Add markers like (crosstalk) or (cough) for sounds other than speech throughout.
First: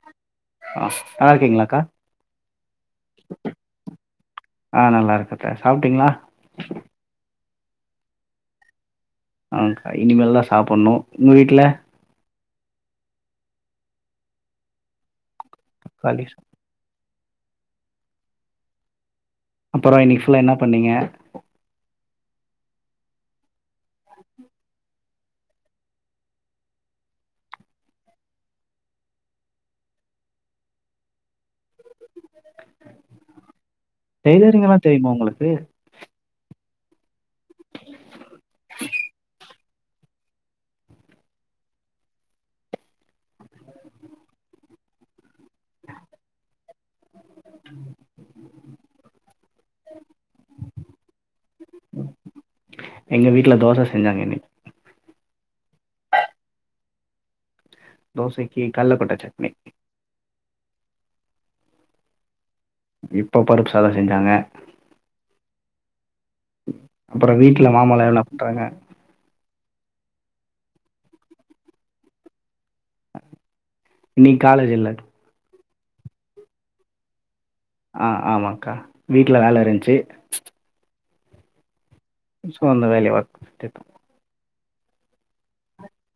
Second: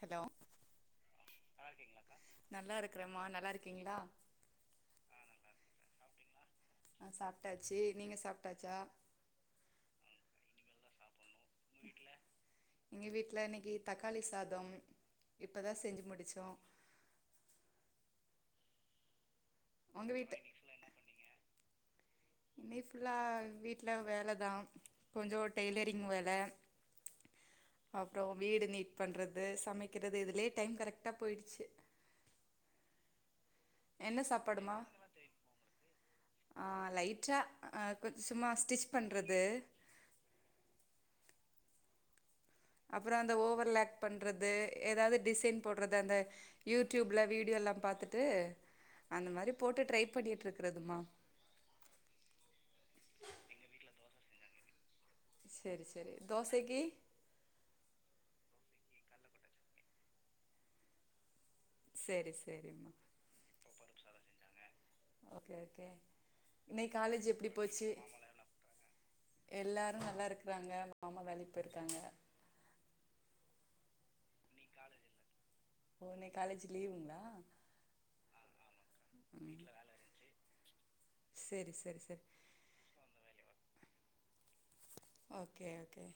Hello ஆஹ் நல்லா இருக்கீங்களா கா நல்லா இருக்கிறேம்மா நல்லா இருக்கீங்களா ஆஹ் நல்லா இருக்கக்கா சாப்பிட்டிங்களா ட்டாச்சு நீங்க சாப்ட்டாச்சா ஆஹ் கா இனிமேல் தா சாப்புட்ணு உங்க வீட்ல எங்க வீட்ல இன்னைக்கி தக்காளி சாதம் இப்பதா செஞ்சு காலை சா முடிச்சோ அப்பற உங்க இன்னைக்கு வீட்டு ஃபுல்லா என்ன பண்ணீங்க இன்னைக்கு ஃபுல்லா வீட்ல வேலதா கொஞ்சோ டெய்லரிங் வேல அப்றோ வீடு நீட் பண்றது சமைக்கிறது இதுலே டைம் கரெக்டா போயிடுச்சு என்ன டெய்லரீங்கலா தெரியுமா ஒங்களுக்கு ஆஹ் லைட் டா ஆஹ் கொஞ் சும்மா ஸ்டிச் பண்றது அப்றோ அந்த ஓவர் லாக் பண்றது எதாவ்து டிசைன் போட்றது அந்த யூட் ட்யூப்ல வீடியோல்லா பாத்துட்டு அந்த மாரி போட்டு ட்ரை பண்ணிட்ருக்கிறதுமா எங்க வீட்ல தோச செஞ்சாங்க இன்னைக்கு. சேரி சேரி தோசக்கி தோசக்கி கல்ல போட்ட சட்னி சேரி சே இப்ப பருப்பு சாத செஞ்சாங்க ஓகே ஓகே இன்னைக்கு காலேஜ் அப்பற எப்டி வீட்ல போச்சு மாமாலா என்ன பண்றாங்க எல்லாரு நல்லா இருக்கிறாங்க மாமா வேலைக்கு போய்ருக்காங்க இன்னைக்கு காலேஜ் இல்ல ஓ இன்னைக் காலேஜ் லீவுங்ளா ஆஹ் ஆமாங்க்கா வீட்ல வேல இருந்ச்சு செரி செரி செரி சோ அந்த வேலய ஒர்க் பண்ணிட்டு ஓகே ஓகே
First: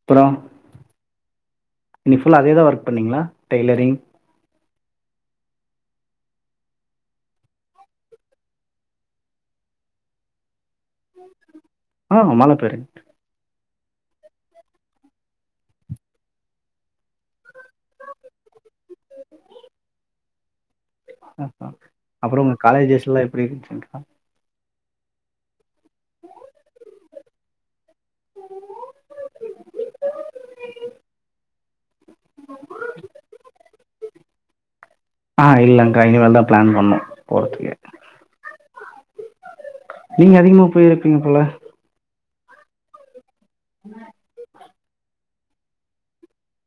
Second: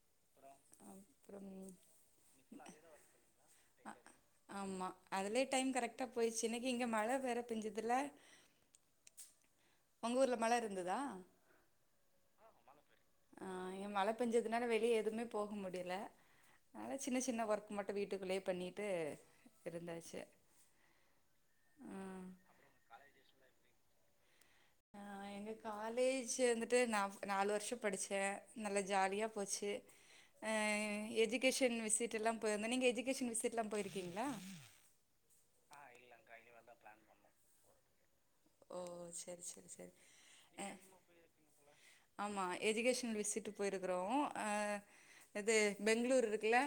அப்றோ அப்புறம் இன்னைக்கு ஃபுல்லா அதேதா ஒர்க் பண்ணீங்ளா டெய்லரிங் ஆமா அதுலே டைம் கரெக்டா போய்ருச்சு இன்னக்கி இங்க மழ வேற பெஞ்சதுல உங்க ஊர்ல மழ இருந்ததா ஆஹ் மழ பேன்ச் ஆ இங்க மழ பெஞ்சதுனால வெளிய எதுக்குமே போக முடியல அதனால சின்ன சின்ன ஒர்க் மட்டு வீட்டுக்குள்ளே பண்ணீட்டு இருந்தாச்சு ஆஹா. ம் அப்புறம் உங்க காலேஜ் டேஸ்லாம் எப்படி இருந்துச்சுங்க்கா? ஆ எங்க காலேஜ் வந்துட்டு நாஃப் நாலு வர்ஷ படிச்சே நல்ல ஜாலியாப் போச்சு அஹ் எஜுகேஷன் விசிடெல்லா போயிருந்தோ நீங்க எஜூகேஷன் விசிட்லா போயிருக்கீங்ளா ஆ இல்லங்க்கா இனிமேல் தா பிளான் பண்ணு போறதுக்கு ஓ செரி செரி செரி நீங்க அதிகமா அ போய் இருப்பீங்க போல ஆமா எஜுகேஷன் விசிட்டு போயிருக்குறோ ஆஹ் அது பெங்ளூரு இருக்குல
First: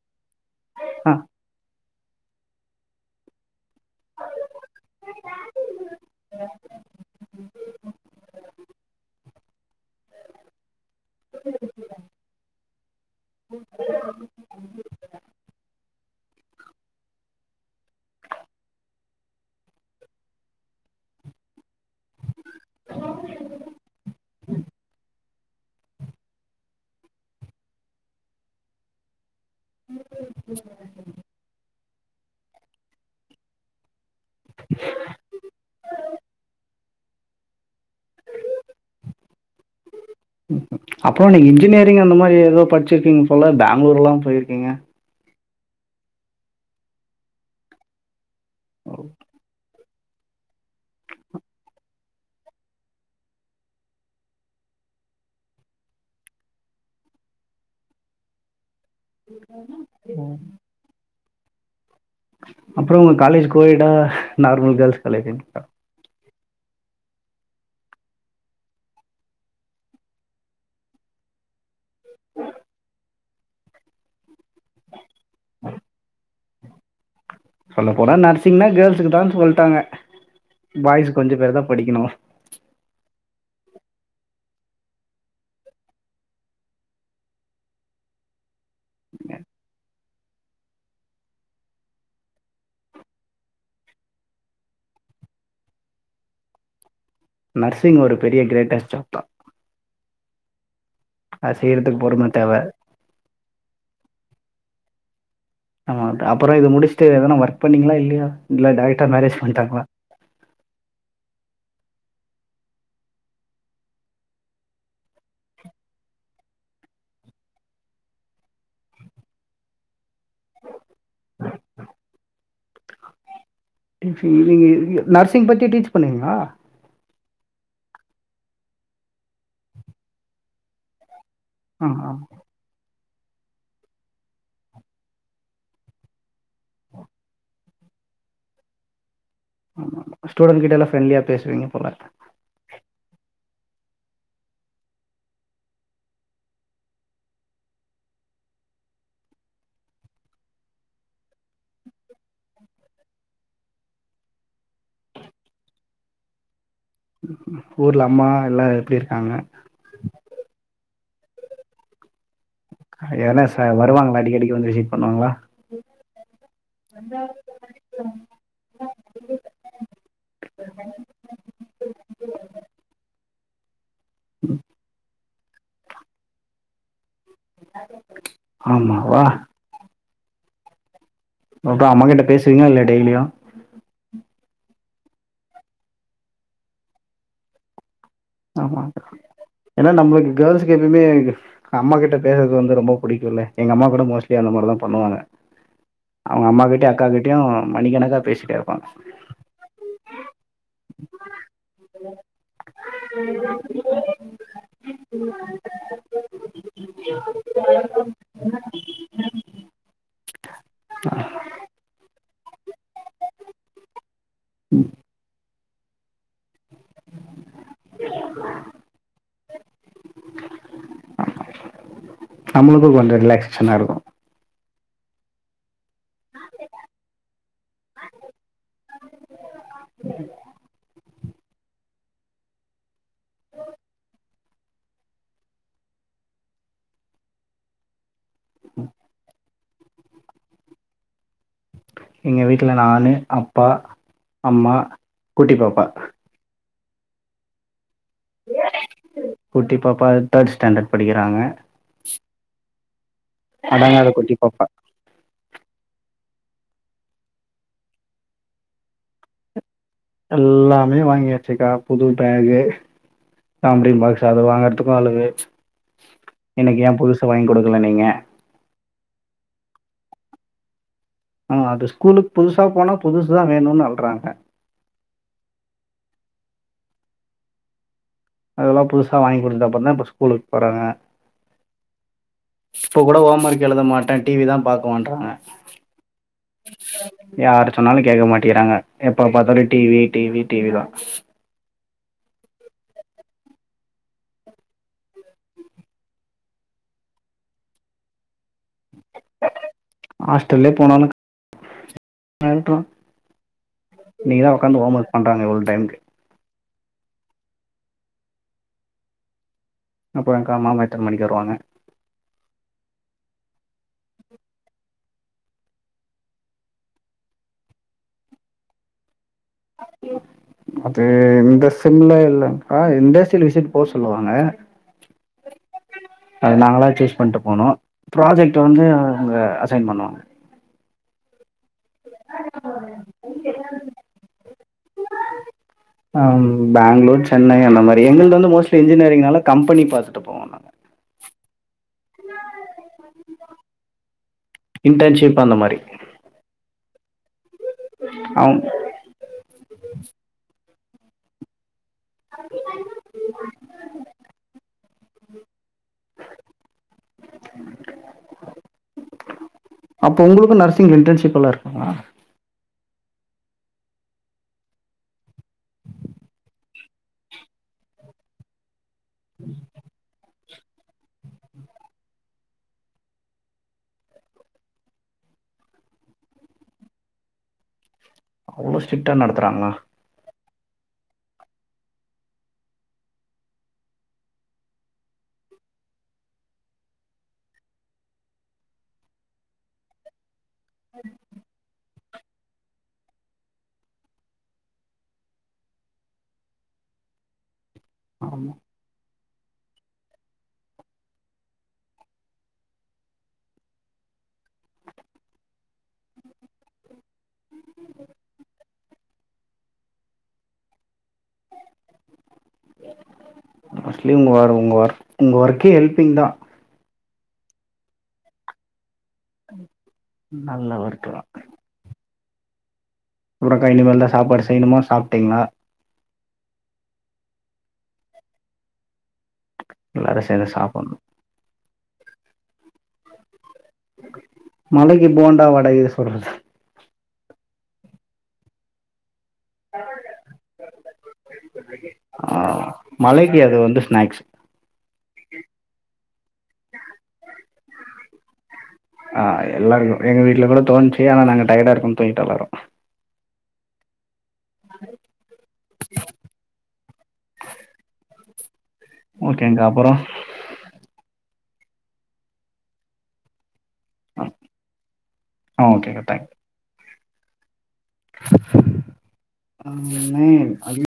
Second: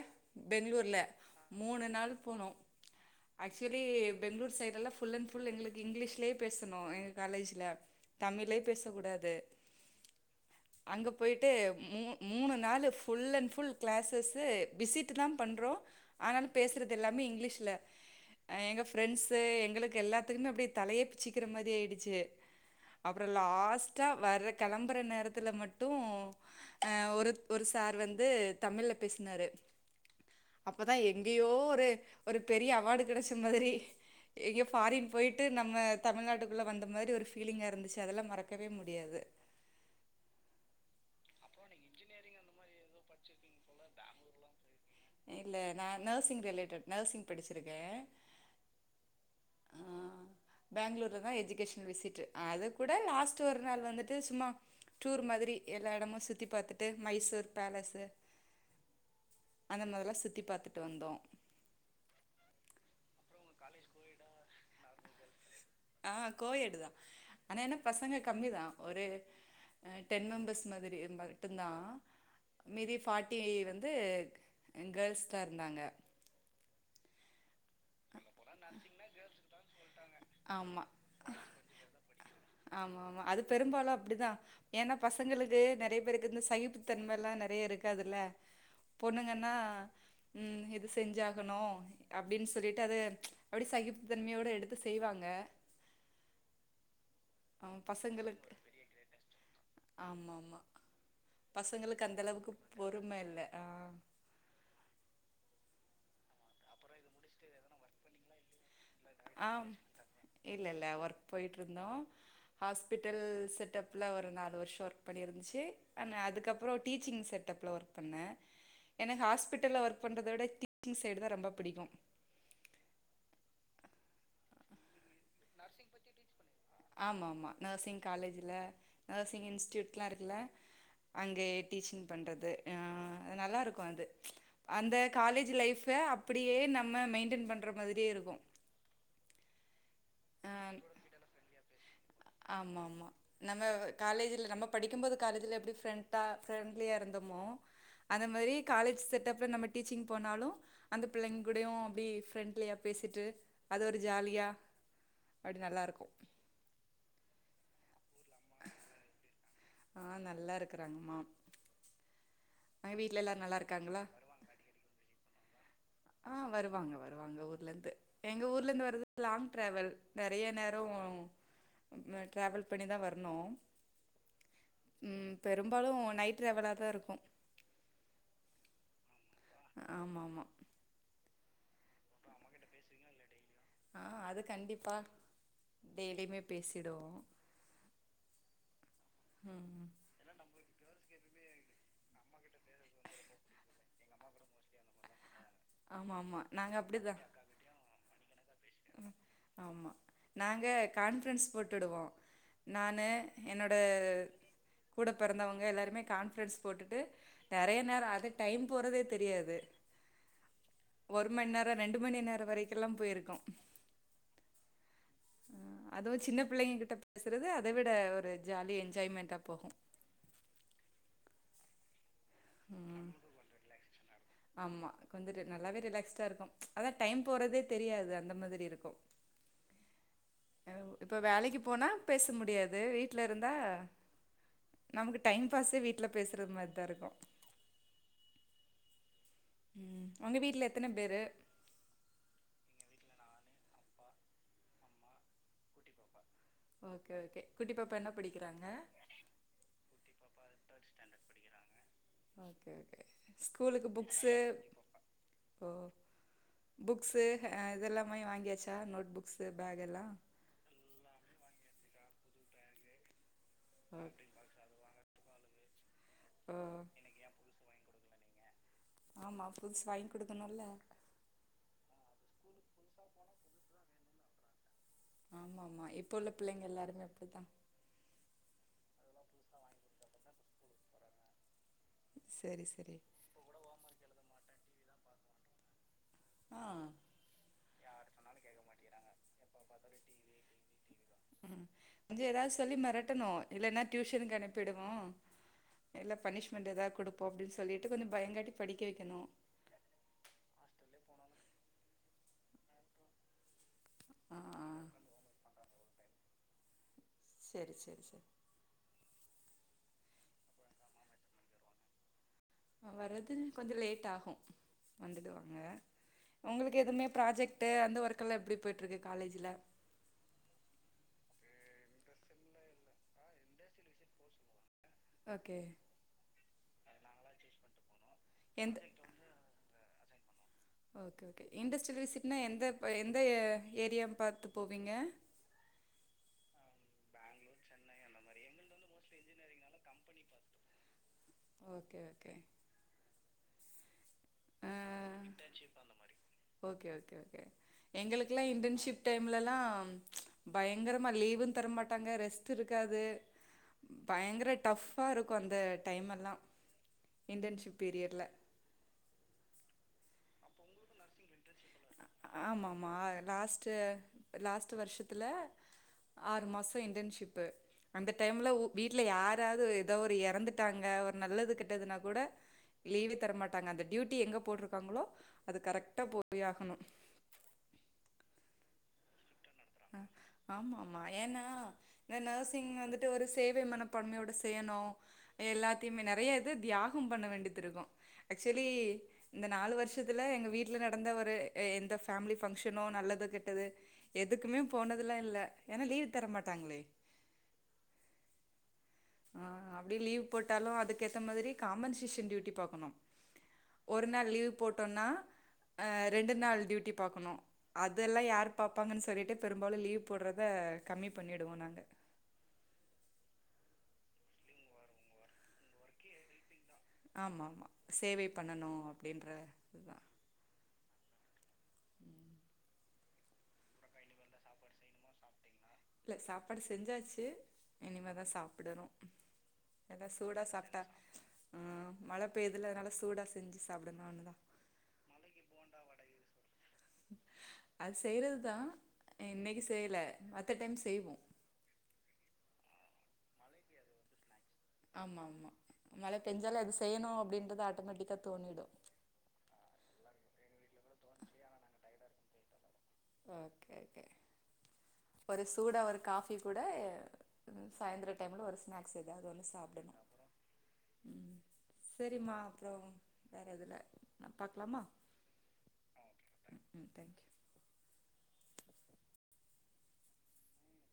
பெங்ளூர்ல ஆ, மூணு நாள் போனோ ஆக் ஆக்சுவலி பெங்களூர் சைடெல்லா ஃபுல் அண்ட் ஃபுல் எங்களுக்கு இங்கிலீஷ்லயே பேசணு எங்க காலேஜ்ல தமிழ்ழயே பேச கூடாது அங்க போயிட்டு மூ மூணு நாளு ஃபுல் அண்ட் ஃபுல் கிளாஸஸ் விசிட்தா பண்றோ ஆனாலு பேசுறதெல்லாமே இங்கிலீஷ்ல அ எங்க பிரண்ட்ஸ் எங்களுக்கு எல்லாத்துக்குமே அப்டியே தலயே பிச்சிக்கிற மாதிரி ஆயிடுச் ச்சு அப்றோ லாஸ்டா வர்ற கெளம் நேரத்துல மட்டு அ ஒரு ஒரு சார் வந்து தமிழ்ல பேசுனாரு அப்பதா எங்கயோ ஒரு ஒரு பெரிய அவார்டு கெடச்ச மாதிரி எங்கேயோ ஃபாரின் போயிட்டு நம்ம தமிழ்நாட்டுக்குள்ள வந்த ந்த மாரி ஒரு ஃபீலிங்கா இருந்துச்சி அதெல்லா மறக்கவே முடியாது அப்ப நீங்க இன்ஜினியரிங் அந்த மாரி ஏதோ படிச்சிருக்கீங்க போல பேங்களூர் எல்லா போயிருக்கீங்க இல்ல நா நர்சிங் ரிலேட்டேட் நர்சிங் படிச்சிருக்கே ஓ ஆ பேங்களூர்லதா எஜுகேஷனல் விசிட்டு் அது கூட லாஸ்ட் ஒரு நாள் வந்துட்டு சும்மா டூர் மாதிரி எல்லா எடமு சுத்தி பாத்துட்டு மைசூர் பேலஸு ம் அந்த மாதிரில்லா சுத்தி பாத்துட்டு வந்தோ அப்றோ உங் காலேஜ் கோயெட்டா நார்மல் கல் (unintelligible) ஆ ஆம் கோயேடு தான் ஆனாயென்ன பசங்க கம்மிதான் ஒரு டென்மேம்பர்ஸ் மாத்ரி ம மட்டுந்தான் மீதி பார்ட்டி வந்து கர்ல்ஸ் தா இருந்தாங்க சொல்லபோனா நர்சிங்னா கேர்ள்ஸ்க்குதான் சொல்ட்டாங்க ஆமா பாய்ஸ்கொஞ்சம்பேருதான் படிக்கணும் ஆமா ஆமா அது பெரும்பாலும் அப்படிதான் ஏன்னா பசங்களுக்கு நறைய பேருக்கு ந்த சகிப்பு தன்மைல்லாம் நறைய இருக்காதுல்ல பொண்ணுங்கன்னா உம் இது செஞ்சாகனோ அப்டின் சொல்லிட்டு அத அப்டி சகிப்பு தன்மையோட எடுத்து செய்வாங்க ஆ நர்சிங் ஒரு பெரிய கிரேட்டஸ்ட் ஜாப்தா ஆமாம்மா பசங்களுக்கு அந்த பொறுமை அளவுக்கு தேவை பொறும இல்ல ஆஹ் ஆமா அப்புறம் இது முடிச்சுட்டு ஏதனா ஒர்க் பண்ணீங்களா இல்லையா இல்ல டய் அ ம் இல்ல இல்ல ஒர்க் போய்ட்டுருந்தோ ஹாஸ்பிட்டல் செட்டப்ல ஒரு நாலு வர்ஷோ ஒர்க் பண்ணிருந்துச்சு அந் அதுக்கப்றோ டீச்சிங் செட்டப்ல ஒர்க் பண்ண எனக் ஹாஸ்பிட்டல்ல ஒர்க் பண்றத விட டீச்சிங் சைடு தா ரொம்ப பிடிக்கு (unintelligible) நர்சிங் பத்தி டீச் பண்ணுவீங்ளா ஆமாமா நேர்சிங் காலேஜ்ல, நேர்சிங் இன்ஸ்ட்யூட்லா இருக்குல அங்கே டீச்சிங் ஆ பண்றது அ நல்லாருக்கு அது ச்ச் அந்த காலேஜ் லைஃபே அப்புடியே நம்ம மெயின்டென் பண்ற மாதிரியே இருக்கு ஆமா ஸ்டூடண்ட் கிட்டல்லா ஃப்ரெண்ட்லியா பேசுவீங்க போல ஆமாமா நம்ம காலேஜ்ல நம்ம படிக்கும் போது காலேஜ்ல எப்டி ஃப்ரெண்டா ஃப்ரெண்ட்லியாருந்தோமோ அந்த மாரி காலேஜ் செட்டப்ல நம்ம டீச்சிங் போனாலு அந்த பிள்ளைங் கூடயு அப்டி ஃப்ரெண்ட்லியா பேசிட்டு அது ஒரு ஜாலியா அப்டி நல்லாருக்கு ஊர்ல அம்மா யெல்லா எப்டி ருக்காங்க அ நல்லாருக்கறாங்க மாம் எல்லாரும் எதனா நல்லா ச இருக்காங்களா வருவாங்ளா அடிக்கடிக்கு வந்து விசிட் பண்ணுவாங்களா அ வருவாங்க வருவாங்க ஊர்லந்து எங்க ஊர்லேந்து வரது லாங் ட்ரவல். நெறைய நேரோ ம் ட்ரவல் பண்ணிதா வர்ணு ம் பெரும்பாலு நைட் ட்ரவலா தா ருக்கு ஆமாவா ஆமா ஆமா உங்க அம்மா கிட்ட பேசுவீங்ளா இல்ல டெய்லியு அது கண்டிப்பா டெய்லியுமே பேசிடுவோ ஆமா ம் ஏனா நம்ளுக்கு கேள்ஸ்க்கு எப்யுமே அம்மா கிட்ட பேசுறது வந்து ரொம்ப புடிக்குல்ல எங்க அம்மா கூட மோஸ்ட் லி அந்த மாரிதான் பண்ணுவாங்க ஆமா ஆமா அவங்க நாங்க அம்மாக்கிட்டயும் அக்கா அப்டிதா கிட்டயும் மணிக்கணக்கா பேசிட்டே இருப்பாங்க ஆமா நாங்க கான்பிரன்ஸ் போட்டுடுவோம் நா நானு, என்னோட கூடபிறந்தவங்க எல்லாருமே கான்பரன்ஸ் போட்டுட்டு நெறய நேரம் அது டைம் போறதே தெரியாது. ஒரு மண்நேரம் ரெண்டுமணி நேரம் வரைக்கெல்லாம் போயிருக்கோம் உம் அதும் சின்னப் பிள்ளைங்க கிட்ட பேசுறது அத விட ஒரு ஜாலி என்ஜாய்மெண்டா போகும் நம்மளுக்கும் கொஞ்சம் ரிலாக்சஷனா இருக்கும் கொஞ்சம் ரி நல்லாவே ரிலாக்ஸ் சா இருக்கும். அதான் டைம் போறதே தெரியாது. அந்த மாதிறி இருக்கும் இப்ப வேலைக்கு போனா பேச முடியாது வீ ட்ல இருந்தா நமக்கு டைம் பாஸே வீட்ல பேசறது மாரிதான் இருக்கும் உங்க வீட்ல எத்தன பேரு? எங்க வீட்ல நானு அப்பா அம்மா குட்டி பாப்பா ஓகே ஓகே குட்டிப்பாப்பா என்னப் குட்டி பாப்பா தேர்ட் ஸ்டாண்டர்ட் படிக்கிறாங்க ஓகே ஓகே ஸ்கூலுக்கு அடங்காத குட்டி புக்ஸு பாப்பா ஓ புக்ஸு அ இதெல்லாமே வாங்கியாச்சா நோட் புக்ஸூ பேக் எல்லா எல்லாமே வாங்கி வெச்சுக்கா புது பேகு ஜாமன்ட்ரி ஓகே பாக்ஸ். அது வாங்கறதுக்கும் அழுக ஓ எனக்கு ஏன் புதுசா வாங்கி குடுக்கல நீங்க? ஆமா புதுசு வாங்கி கொடுக்கணுமில்ல ஆஹ் அது ஸ்கூலுக்கு புதுசா போனா புதுசுதா வேணும்னு அழ்றாங்க. ஆமா ஆமா இப்ப உள்ள பிள்ளைங்க எல்லாருமே அப்டிதா அதெல்லாம் புதுசா வாங்கி குடுத்தப்பறந்தா இப்ப ஸ்கூலுக்கு போறாங்க சரி சரி இப்ப கூட ஹோம்ஒஅக் எழுத மாட்டே டிவி தா பா பண்றாங்க ஆ யார் சொன்னாலும் கேக்க மாட்டிங்கறாங்க. எப்ப பாத்தாலும் T V T V T விதா இல்லைன்னா டியூஷனுக்கு அனுப்பிடுவோம் இல்ல பனிஷ்மெண்ட் எதா குடுப்போம் அப்படின்னு சொல்லிட்டு கொஞ்சம் பயங்காட்டி படிக்க வைக்கணும் மேன்றம் ஆ இன்னிக்கு தா உக்காந்து ஹோம் ஒர்க் பண்றங்க டைம்கு சரி சரி சரி அப்புறங்க்கா மாமா எத்தன மணிக்கு வருவாங்க வர்றது கொஞ்சம் லேட் ஆகும் வந்துடுவாங்க. உங்களுக்கு எதுவுமே ப்ராஜெக்ட்டு அந்த ஒர்க் எல்லாம் எப்டி போயட்டு இருக்கு காலேஜ்ல? அது இந்த சிம்ல இல்லங்க்கா. இன்டஸ்ட்ரியல் விசிட் போ சொல்லுவாங்க ஓகே அது நாங்களா சூஸ் பண்ட்டு போனோம் ப்ராஜெக்ட் எந்த வந்து அ அவுங்க (unintelligible) பண்ணுவாங்க ஓகே ஓகே இண்டஸ்ட்ரியல் விசிட்னா எந்த எந்த ஏரியா பாத்து போவீங்க அ பெங்களூர், சென்னை அந்த மாரி எங்களுக்கு வந்து மோஸ்ட்லி இன்ஜினியரிங்னால கம்பெனி பாத்துட்டு போவோம் நாங்க ஓகே ஓகே இன்டன்ஷிப் அந்த மாரி ஓகே ஓகே எங்களுக்கெல்லா அவன் இன்டன்ஷிப் டைம்லல்லா பயங்கரமா லீவு தர மா ட்டாங்க ரெஸ்ட் இருக்காது பயங்கர டஃப் ப்பா இருக்கு அந்த டைம் எல்லா இண்டன்ஷிப் பீரியட்ல அப்போ உங்களுக்கு நர்சி்ங் இன்டன்ஷிப்லாம் இருக்கும்மா ஆமா ஆமா லாஸ்ட் லாஸ்ட் வருஷத்துல ஆறு மாச இன்டனஷிப் அந்த டைம்ல உ வீட்ல யாராது எதா ஒரு எறந்து ட்டாங்க ஒரு நல்லது கெட்டதுனா கூட லீவே தரமாட்டாங்க அந்த டியூட்டி எங்க போட்ருக்காங்களோ அது கரெக்டா போய் ஆகணு அவ்ளோ ஸ்ட்ரிக்டா நடக் க்றாங்ளா ஆமா ஆமா ஏன்னா இந்த நர்சிங் வந்துட்டு ஒரு சேவை மனப்பான்மையோட செய்யனு எ எல்லாத்தைமே நெறையா இது தியாகம் பண்ண வேண்டிதிருக்கு இருக்கு ஆக்சுவலி இந்த நாலு வர்ஷத்துல எங்க வீட் ல நடந்த ஒரு எ எந்தஃப் ஃபேம்லி பங்க்ஷனோ நல்லது கெட்டது எத் துக்குமே போனதுலா இல்ல ஏனா லீவு தர மாட்டாங்களே ஆமா ஆஹ் அப்டி லீவ் போட்டாலு அதுக்கேத்த மாதிரி காம்பன்சேஷன் டியூட்டி பாக்கணு ஒரு நாள் லீவ் போட்டோனா அஹ் ரெண்டு நாள் டியூட்டி பாக்கணு அதெல்லா யாரு பாப் ப்பாங்கன் சொல்லிட்டு பெரும்பாலு லீவ் போட்றத கம்மி பண்ணிடுவோ நாங்க மோஸ்ட்லி உங்க வேல உங்க வேல உங்க ஒர்க்கே ஹெல்பிங் தா ஆமாம்மா சேவை பண்ணணு அப் நல்லா வருக்கலா ம் அப்றக்கா இனிமேல் தா சாப்பாடு செய்ணுமா சாப்ட்டீங்ளா இல்ல சாப்பாடு செஞ்சாச்சு இனிமே தா சாப்டணு எல்லாரு சேந்து சாப்டணு ஆஹ் மழ பெய்துல அதுனால சூடா செ மழைக்கு போண்டா வடயு சுடுங்க அது செய்றதுதா இன்னைக்கு செய்ல மத்த டைம் செய்வோ மழைக்கி அது வந்து ஸ்நாக்ஸ் ஆமா ஆமா மழ பெஞ்சாலே அது செய்யணு அப்டின்றது ஆட்டமேட்டிக்கா தோணிடு ஆஹ் எல்லாருக்கு எங்க வீட்ல கூட தோணுச்சு ஆனா நாங்க டயர்டா இருக்கன் துங்கிட்டோ எல்லாரு ஓகே ஓகே ஒரு சூட ஒரு காஃபி கூட ம் சாய்ந்தர டைம்ல ஒரு ஸ்நாக் ஸ் எதாவ்து வந்து ஓகேங்க சாப்டனு அப்புறம் சேரிமா அப்றோ வேற எது இல்ல ஆஹ் ஆஹ் ஓகேக்கா தேங்க் ம் ம் தேங்க்யூ அம்மி (unintelligible)